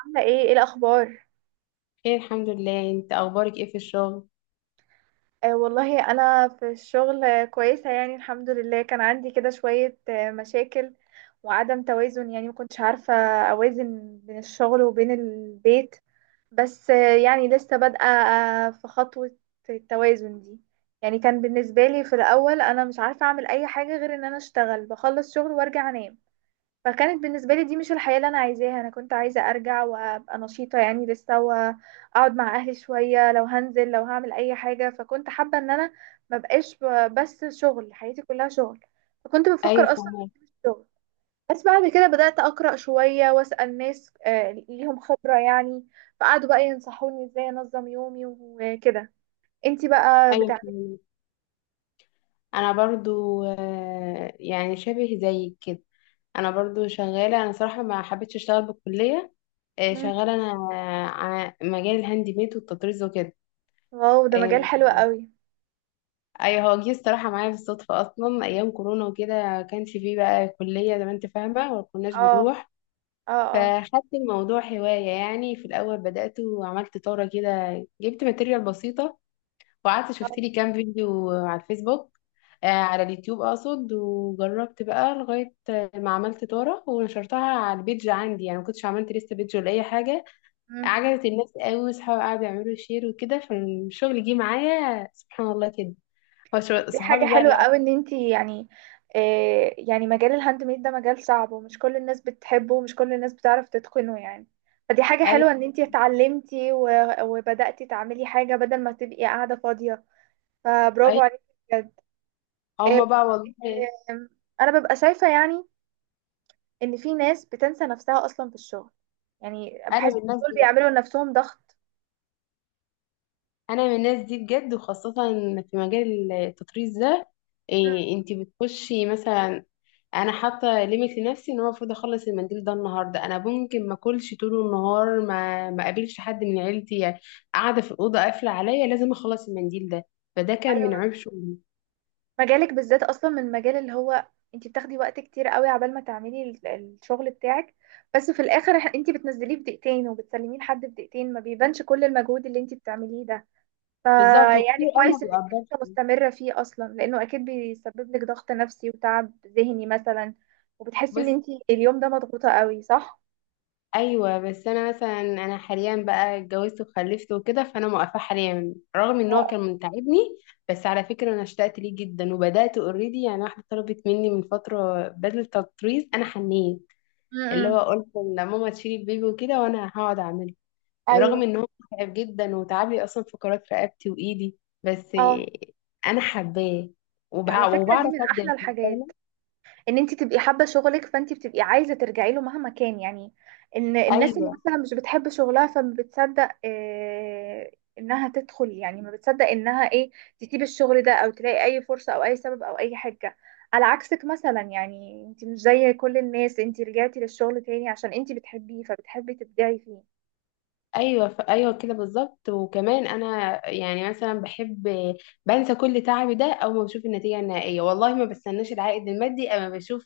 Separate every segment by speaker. Speaker 1: عاملة ايه الأخبار؟
Speaker 2: خير الحمد لله. انت اخبارك ايه في الشغل؟
Speaker 1: آه والله، أنا في الشغل، كويسة يعني، الحمد لله. كان عندي كده شوية مشاكل وعدم توازن، يعني مكنتش عارفة أوازن بين الشغل وبين البيت. بس يعني لسه بادئة في خطوة التوازن دي. يعني كان بالنسبة لي في الأول أنا مش عارفة أعمل أي حاجة غير إن أنا أشتغل، بخلص شغل وأرجع أنام. فكانت بالنسبة لي دي مش الحياة اللي أنا عايزاها، أنا كنت عايزة أرجع وأبقى نشيطة يعني لسه، وأقعد مع أهلي شوية، لو هنزل لو هعمل أي حاجة. فكنت حابة إن أنا مبقاش بس شغل، حياتي كلها شغل، فكنت
Speaker 2: ايوه
Speaker 1: بفكر أصلا
Speaker 2: فهمك.
Speaker 1: في الشغل. بس بعد كده بدأت أقرأ شوية وأسأل ناس ليهم خبرة يعني. فقعدوا بقى ينصحوني إزاي أنظم يومي وكده. انتي بقى
Speaker 2: ايوه
Speaker 1: بتعملي.
Speaker 2: فهمك. انا برضو يعني شبه زيك كده. انا برضو شغاله. انا صراحه ما حبيتش اشتغل بالكليه.
Speaker 1: مم.
Speaker 2: شغاله انا على مجال الهاند ميد والتطريز وكده.
Speaker 1: واو، ده مجال
Speaker 2: آه،
Speaker 1: حلو قوي.
Speaker 2: ايوه هو جه الصراحه معايا بالصدفه اصلا ايام كورونا وكده، كانش فيه بقى كليه زي ما انت فاهمه وما كناش
Speaker 1: اه.
Speaker 2: بنروح.
Speaker 1: اه. اه.
Speaker 2: فخدت الموضوع هوايه يعني. في الاول بدات وعملت طاره كده، جبت ماتيريال بسيطه وقعدت شفت
Speaker 1: آه.
Speaker 2: لي كام فيديو على الفيسبوك، على اليوتيوب اقصد، وجربت بقى لغايه ما عملت طاره ونشرتها على البيج عندي. يعني ما كنتش عملت لسه بيج ولا اي حاجه.
Speaker 1: مم.
Speaker 2: عجبت الناس قوي واصحابي قعدوا يعملوا شير وكده، فالشغل جه معايا سبحان الله كده.
Speaker 1: دي حاجة
Speaker 2: صحابي بقى
Speaker 1: حلوة قوي ان انتي يعني. يعني مجال الهاند ميد ده مجال صعب، ومش كل الناس بتحبه ومش كل الناس بتعرف تتقنه يعني. فدي حاجة
Speaker 2: ايوه
Speaker 1: حلوة ان انتي اتعلمتي وبدأتي تعملي حاجة بدل ما تبقي قاعدة فاضية. فبرافو
Speaker 2: ايوه.
Speaker 1: عليكي بجد. آه،
Speaker 2: هما بقى والله
Speaker 1: آه، انا ببقى شايفة يعني ان في ناس بتنسى نفسها اصلا في الشغل، يعني
Speaker 2: انا
Speaker 1: بحس
Speaker 2: من الناس
Speaker 1: دول
Speaker 2: دي بقى.
Speaker 1: بيعملوا لنفسهم ضغط.
Speaker 2: انا من الناس دي بجد، وخاصه في مجال التطريز ده.
Speaker 1: مم.
Speaker 2: إيه انت بتخشي مثلا؟ انا حاطه ليميت لنفسي ان انا المفروض اخلص المنديل ده النهارده، انا ممكن ما اكلش طول النهار، ما اقابلش حد من عيلتي يعني، قاعده في الاوضه قافله عليا، لازم اخلص المنديل ده. فده كان من
Speaker 1: ايوه.
Speaker 2: عيب شغلي.
Speaker 1: مجالك بالذات اصلا من المجال اللي هو انت بتاخدي وقت كتير قوي عبال ما تعملي الشغل بتاعك، بس في الاخر انت بتنزليه في دقيقتين وبتسلميه لحد في دقيقتين، ما بيبانش كل المجهود اللي انت بتعمليه ده.
Speaker 2: بالظبط،
Speaker 1: فيعني
Speaker 2: وكتير قوي ما
Speaker 1: كويس ان انت
Speaker 2: بيقدرش.
Speaker 1: لسه مستمرة فيه اصلا، لانه اكيد بيسبب لك ضغط نفسي وتعب ذهني مثلا. وبتحسي ان
Speaker 2: بص،
Speaker 1: انت اليوم ده مضغوطة قوي، صح؟
Speaker 2: ايوه بس انا مثلا انا حاليا بقى اتجوزت وخلفت وكده، فانا موقفه حاليا رغم ان هو
Speaker 1: اه.
Speaker 2: كان متعبني. بس على فكره انا اشتقت ليه جدا وبدات اوريدي يعني. واحده طلبت مني من فتره بدله تطريز، انا حنيت.
Speaker 1: م-
Speaker 2: اللي
Speaker 1: م.
Speaker 2: هو قلت لماما تشيل البيبي وكده وانا هقعد اعمله. رغم
Speaker 1: ايوه.
Speaker 2: ان هو متعب جدا وتعب لي اصلا فقرات رقبتي وايدي، بس
Speaker 1: اه.
Speaker 2: انا حباه
Speaker 1: على فكرة، دي
Speaker 2: وبعرف
Speaker 1: من
Speaker 2: ابدع
Speaker 1: احلى
Speaker 2: فيه، فاهمه.
Speaker 1: الحاجات ان انت تبقي حابه شغلك، فانت بتبقي عايزه ترجعي له مهما كان يعني. ان الناس اللي
Speaker 2: ايوه
Speaker 1: مثلا مش بتحب شغلها، فما بتصدق انها تدخل، يعني ما بتصدق انها ايه تسيب الشغل ده او تلاقي اي فرصه او اي سبب او اي حاجه. على عكسك مثلا يعني، انت مش زي كل الناس، انت رجعتي للشغل تاني عشان انت بتحبيه فبتحبي تبدعي فيه.
Speaker 2: ايوه ايوه كده بالظبط. وكمان انا يعني مثلا بحب بنسى كل تعبي ده اول ما بشوف النتيجه النهائيه. والله ما بستناش العائد المادي اما بشوف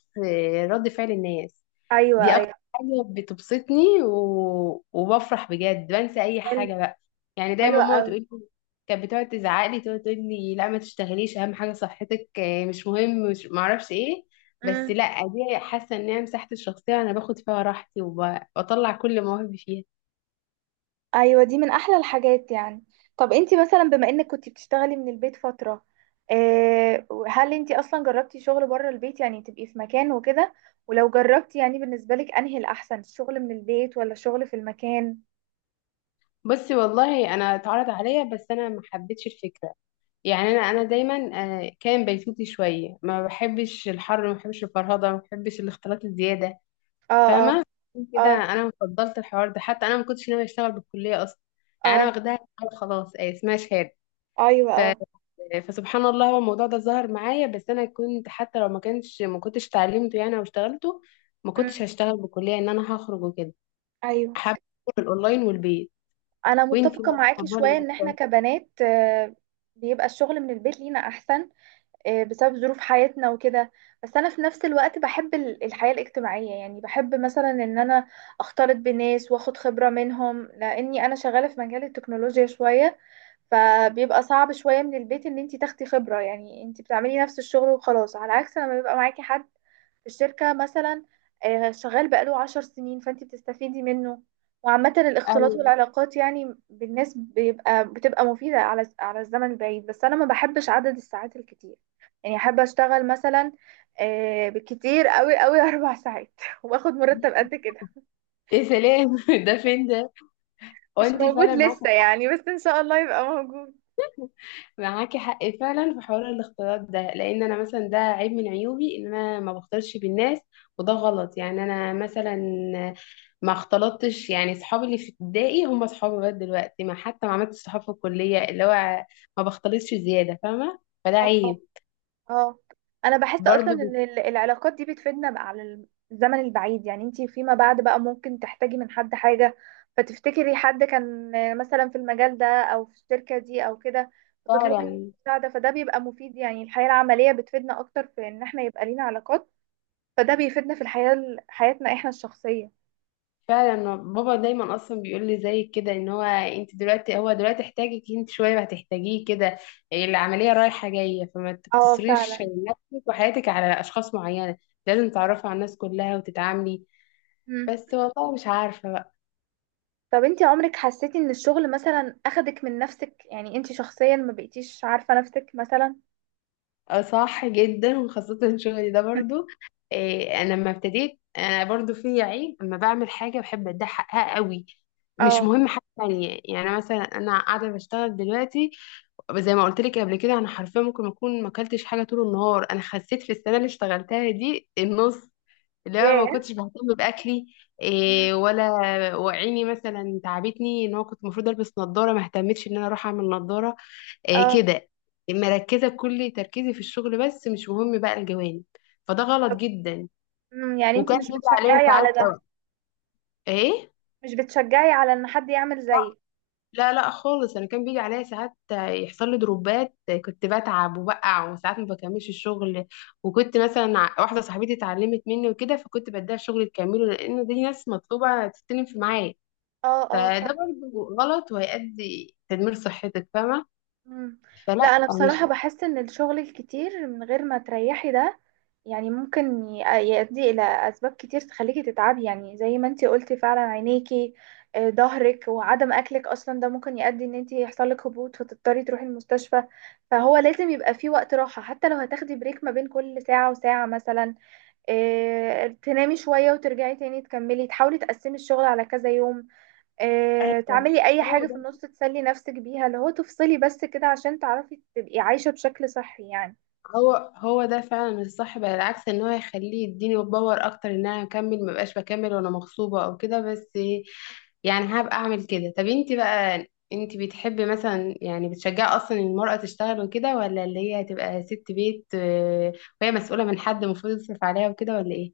Speaker 2: رد فعل الناس.
Speaker 1: ايوه،
Speaker 2: دي اكتر
Speaker 1: ايوه.
Speaker 2: حاجة بتبسطني، و... وبفرح بجد بنسى اي
Speaker 1: حلو.
Speaker 2: حاجة بقى. يعني
Speaker 1: حلو
Speaker 2: دايما ماما تقول لي، كانت بتقعد تزعق لي، تقعد تقول لي لا ما تشتغليش، اهم حاجة صحتك، مش مهم، مش ما اعرفش ايه. بس
Speaker 1: قوي.
Speaker 2: لا، دي حاسة ان هي مساحتي الشخصية، انا باخد فيها راحتي وبطلع كل مواهبي فيها.
Speaker 1: ايوه، دي من احلى الحاجات يعني. طب انتي مثلا، بما انك كنتي بتشتغلي من البيت فتره، هل انتي اصلا جربتي شغل بره البيت يعني تبقي في مكان وكده؟ ولو جربتي يعني، بالنسبه لك انهي الاحسن، الشغل من البيت ولا الشغل في المكان؟
Speaker 2: بصي والله انا اتعرض عليا بس انا ما حبيتش الفكرة. يعني انا دايما كان بيتوتي شوية، ما بحبش الحر، ما بحبش الفرهدة، ما بحبش الاختلاط الزيادة،
Speaker 1: اه. اه.
Speaker 2: فاهمة. عشان كده
Speaker 1: اه.
Speaker 2: أنا فضلت الحوار ده. حتى أنا ما كنتش ناوية أشتغل بالكلية أصلا. يعني أنا
Speaker 1: اه.
Speaker 2: واخداها شهادة خلاص، أي اسمها شهادة.
Speaker 1: ايوه.
Speaker 2: ف...
Speaker 1: اه.
Speaker 2: فسبحان الله هو الموضوع ده ظهر معايا، بس أنا كنت حتى لو ما كانش ما كنتش اتعلمته يعني أو اشتغلته. ما
Speaker 1: امم.
Speaker 2: كنتش هشتغل بالكلية إن أنا هخرج وكده.
Speaker 1: ايوه.
Speaker 2: حابة أكون الأونلاين والبيت.
Speaker 1: انا
Speaker 2: وأنتي
Speaker 1: متفقه
Speaker 2: بقى
Speaker 1: معاكي شويه،
Speaker 2: بتفضلي
Speaker 1: ان احنا
Speaker 2: أكتر؟
Speaker 1: كبنات بيبقى الشغل من البيت لينا احسن، بسبب ظروف حياتنا وكده. بس انا في نفس الوقت بحب الحياة الاجتماعية، يعني بحب مثلا ان انا اختلط بناس واخد خبرة منهم، لاني انا شغالة في مجال التكنولوجيا شوية. فبيبقى صعب شوية من البيت ان انتي تاخدي خبرة، يعني انتي بتعملي نفس الشغل وخلاص، على عكس لما بيبقى معاكي حد في الشركة مثلا شغال بقاله 10 سنين، فانت بتستفيدي منه. وعامة الاختلاط
Speaker 2: أيوه،
Speaker 1: والعلاقات يعني بالناس، بيبقى بتبقى مفيدة على الزمن البعيد. بس أنا ما بحبش عدد الساعات الكتير، يعني أحب أشتغل مثلا بالكتير قوي قوي 4 ساعات وآخد مرتب قد كده.
Speaker 2: يا سلام ده فين ده؟
Speaker 1: مش
Speaker 2: وأنتي
Speaker 1: موجود
Speaker 2: فعلا معاكي،
Speaker 1: لسه يعني، بس إن شاء الله يبقى موجود.
Speaker 2: معاكي حق فعلا في حوار الاختلاط ده. لان انا مثلا ده عيب من عيوبي ان انا ما بختلطش بالناس، وده غلط. يعني انا مثلا ما اختلطتش يعني، صحابي اللي في ابتدائي هم صحابي لغايه دلوقتي، ما حتى ما عملتش صحاب في الكليه، اللي هو ما بختلطش زياده فاهمه، فده عيب.
Speaker 1: اه. انا بحس اصلا
Speaker 2: برضه
Speaker 1: ان العلاقات دي بتفيدنا بقى على الزمن البعيد، يعني انتي فيما بعد بقى ممكن تحتاجي من حد حاجة، فتفتكري حد كان مثلا في المجال ده او في الشركة دي او كده، وتطلبي منه
Speaker 2: فعلا.
Speaker 1: مساعدة. فده بيبقى مفيد، يعني الحياة العملية بتفيدنا اكتر في ان احنا يبقى لينا علاقات. فده بيفيدنا في الحياة، حياتنا احنا الشخصية.
Speaker 2: فعلا، بابا دايما اصلا بيقول لي زي كده، ان هو انت دلوقتي دلوقتي احتاجك انت، شويه هتحتاجيه كده، العمليه رايحه جايه، فما
Speaker 1: اه
Speaker 2: تقتصريش
Speaker 1: فعلا.
Speaker 2: نفسك وحياتك على اشخاص معينه، لازم تعرفي على الناس كلها وتتعاملي.
Speaker 1: مم.
Speaker 2: بس والله مش عارفه بقى.
Speaker 1: طب انتي عمرك حسيتي ان الشغل مثلا اخدك من نفسك، يعني انتي شخصيا ما بقيتيش عارفة نفسك مثلا؟
Speaker 2: آه، صح جدا، وخاصه شغلي ده برضو. إيه انا لما ابتديت انا برضو في عيب، اما بعمل حاجه بحب اديها حقها قوي، مش
Speaker 1: اه.
Speaker 2: مهم حاجه تانية. يعني مثلا انا قاعده بشتغل دلوقتي، زي ما قلت لك قبل كده، انا حرفيا ممكن اكون ما اكلتش حاجه طول النهار. انا خسيت في السنه اللي اشتغلتها دي النص، اللي انا ما
Speaker 1: ياه.
Speaker 2: كنتش بهتم باكلي إيه ولا. وعيني مثلا تعبتني، ان هو كنت المفروض البس نظاره ما اهتمتش ان انا اروح اعمل نظاره، إيه
Speaker 1: اه.
Speaker 2: كده، مركزه كل تركيزي في الشغل، بس مش مهم بقى الجوانب. فده غلط
Speaker 1: طب،
Speaker 2: جدا.
Speaker 1: يعني انتي
Speaker 2: وكان
Speaker 1: مش
Speaker 2: بيجي عليا
Speaker 1: بتشجعي
Speaker 2: ساعات
Speaker 1: على ده؟
Speaker 2: أو ايه،
Speaker 1: مش بتشجعي على ان حد يعمل زيك؟
Speaker 2: لا لا خالص. انا كان بيجي عليا ساعات يحصل لي دروبات، كنت بتعب وبقع، وساعات ما بكملش الشغل. وكنت مثلا واحده صاحبتي اتعلمت مني وكده، فكنت بديها الشغل تكمله، لان دي ناس مطلوبه تستلم في معايا.
Speaker 1: اه. اه
Speaker 2: فده
Speaker 1: صح.
Speaker 2: برضه غلط، وهيؤدي تدمير صحتك فاهمه.
Speaker 1: مم. لا
Speaker 2: فلا،
Speaker 1: انا
Speaker 2: مش
Speaker 1: بصراحة بحس ان الشغل الكتير من غير ما تريحي ده يعني ممكن يؤدي الى اسباب كتير تخليكي تتعبي، يعني زي ما انتي قلتي فعلا عينيكي، ظهرك وعدم اكلك، اصلا ده ممكن يؤدي ان انتي يحصلك هبوط فتضطري تروحي المستشفى. فهو لازم يبقى فيه وقت راحة، حتى لو هتاخدي بريك ما بين كل ساعة وساعة مثلا، تنامي شوية وترجعي تاني تكملي، تحاولي تقسمي الشغل على كذا يوم،
Speaker 2: ايوه.
Speaker 1: تعملي أي
Speaker 2: هو
Speaker 1: حاجة في
Speaker 2: ده،
Speaker 1: النص تسلي نفسك بيها، اللي هو تفصلي بس كده عشان تعرفي تبقي عايشة بشكل صحي يعني.
Speaker 2: هو ده فعلا الصح بقى، العكس ان هو يخليه يديني باور اكتر ان انا اكمل، ما بقاش بكمل وانا مغصوبه او كده. بس يعني هبقى اعمل كده. طب انت بقى، انت بتحبي مثلا يعني بتشجعي اصلا المرأة تشتغل وكده، ولا اللي هي تبقى ست بيت، وهي مسؤولة من حد المفروض يصرف عليها وكده، ولا ايه؟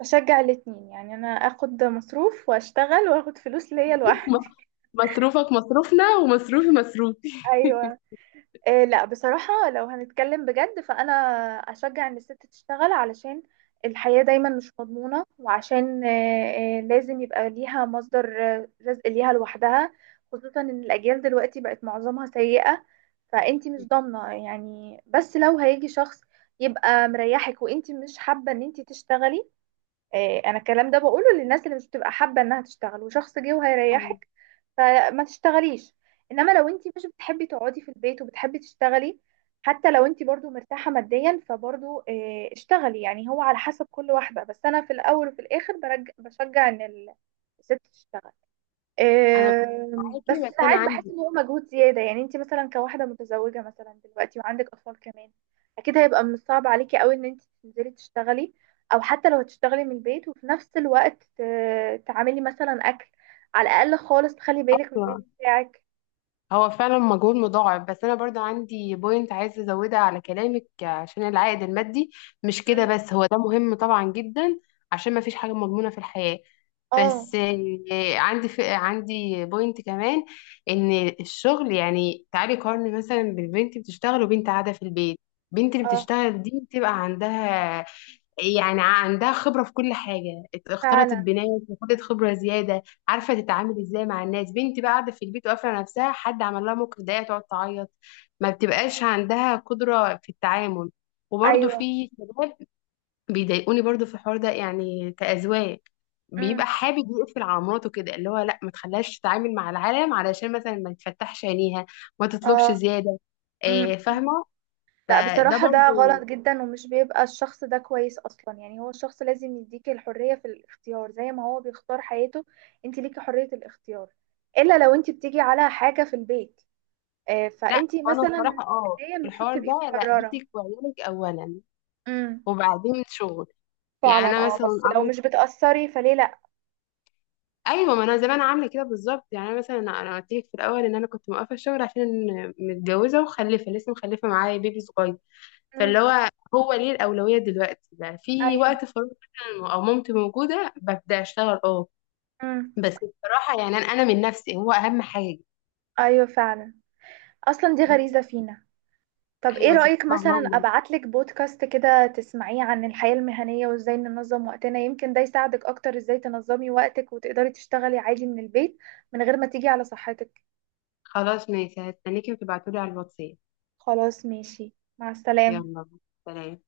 Speaker 1: بشجع الاتنين يعني، أنا أخد مصروف وأشتغل وأخد فلوس ليا
Speaker 2: م-
Speaker 1: لوحدي.
Speaker 2: مصروفك مصروفنا ومصروفي مصروفي.
Speaker 1: أيوة. إيه، لا بصراحة لو هنتكلم بجد فأنا أشجع إن الست تشتغل، علشان الحياة دايما مش مضمونة، وعشان إيه إيه لازم يبقى ليها مصدر رزق ليها لوحدها، خصوصا إن الأجيال دلوقتي بقت معظمها سيئة. فأنتي مش ضامنة يعني. بس لو هيجي شخص يبقى مريحك وأنتي مش حابة إن أنتي تشتغلي، انا الكلام ده بقوله للناس اللي مش بتبقى حابه انها تشتغل وشخص جه وهيريحك، فما تشتغليش. انما لو انت مش بتحبي تقعدي في البيت وبتحبي تشتغلي، حتى لو انت برضو مرتاحه ماديا فبرضو اشتغلي، يعني هو على حسب كل واحده. بس انا في الاول وفي الاخر بشجع ان الست تشتغل.
Speaker 2: انا
Speaker 1: بس
Speaker 2: معاكي، بس انا
Speaker 1: ساعات بحس ان هو مجهود زياده، يعني انت مثلا كواحده متزوجه مثلا دلوقتي وعندك اطفال كمان، اكيد هيبقى من الصعب عليكي قوي ان انت تنزلي تشتغلي، او حتى لو هتشتغلي من البيت وفي نفس الوقت تعملي مثلا اكل، على الاقل خالص تخلي بالك من البيت
Speaker 2: عندي،
Speaker 1: بتاعك.
Speaker 2: هو فعلا مجهود مضاعف، بس انا برضو عندي بوينت عايزه ازودها على كلامك. عشان العائد المادي مش كده
Speaker 1: مم.
Speaker 2: بس، هو ده مهم طبعا جدا، عشان ما فيش حاجه مضمونه في الحياه.
Speaker 1: اه.
Speaker 2: بس عندي ف... عندي بوينت كمان، ان الشغل يعني، تعالي قارني مثلا بالبنت بتشتغل وبنت قاعده في البيت. البنت اللي
Speaker 1: اه
Speaker 2: بتشتغل دي بتبقى عندها يعني عندها خبرة في كل حاجة، اختلطت
Speaker 1: فعلا.
Speaker 2: بناس وخدت خبرة زيادة، عارفة تتعامل ازاي مع الناس. بنتي بقى قاعدة في البيت وقافلة نفسها، حد عمل لها موقف ضيق تقعد تعيط، ما بتبقاش عندها قدرة في التعامل. وبرضه
Speaker 1: ايوه.
Speaker 2: في شباب بيضايقوني برضه في الحوار ده، يعني كأزواج
Speaker 1: مم.
Speaker 2: بيبقى حابب يقفل على مراته كده، اللي هو لا ما تخليهاش تتعامل مع العالم علشان مثلا ما تفتحش عينيها، ما تطلبش
Speaker 1: اه.
Speaker 2: زيادة،
Speaker 1: مم.
Speaker 2: آه، فاهمة.
Speaker 1: لا
Speaker 2: فده
Speaker 1: بصراحة ده
Speaker 2: برضه
Speaker 1: غلط جدا، ومش بيبقى الشخص ده كويس أصلا، يعني هو الشخص لازم يديك الحرية في الاختيار زي ما هو بيختار حياته، انت ليكي حرية الاختيار. إلا لو انت بتيجي على حاجة في البيت،
Speaker 2: لا.
Speaker 1: فانت
Speaker 2: وانا
Speaker 1: مثلا من
Speaker 2: الصراحه اه
Speaker 1: البداية
Speaker 2: في
Speaker 1: المفروض
Speaker 2: الحوار
Speaker 1: تبقي
Speaker 2: ده لا،
Speaker 1: مقررة.
Speaker 2: بيتك وعيالك اولا
Speaker 1: امم.
Speaker 2: وبعدين شغل. يعني
Speaker 1: فعلا.
Speaker 2: انا
Speaker 1: اه
Speaker 2: مثلا
Speaker 1: بس لو
Speaker 2: انا
Speaker 1: مش بتأثري فليه لأ.
Speaker 2: ايوه، ما انا زمان عامله كده بالظبط. يعني انا مثلا انا قلت لك في الاول ان انا كنت موقفه الشغل، عشان متجوزه ومخلفه، لسه مخلفه معايا بيبي صغير، فاللي
Speaker 1: امم.
Speaker 2: هو هو ليه الاولويه دلوقتي. ده في
Speaker 1: أيوه.
Speaker 2: وقت فراغ مثلا او مامتي موجوده ببدا اشتغل اه.
Speaker 1: امم.
Speaker 2: بس بصراحه يعني أنا من نفسي هو اهم حاجه.
Speaker 1: أيوه فعلا، أصلا دي غريزة فينا. طب ايه
Speaker 2: ايوه
Speaker 1: رأيك
Speaker 2: سبحان
Speaker 1: مثلا
Speaker 2: الله.
Speaker 1: ابعتلك بودكاست كده تسمعيه عن الحياة المهنية وازاي ننظم وقتنا، يمكن ده يساعدك اكتر ازاي تنظمي وقتك وتقدري تشتغلي عادي من البيت من غير ما تيجي على صحتك.
Speaker 2: خلاص ماشي هستنيكي وتبعتولي على الواتساب.
Speaker 1: خلاص ماشي. مع السلامة.
Speaker 2: يلا، سلام.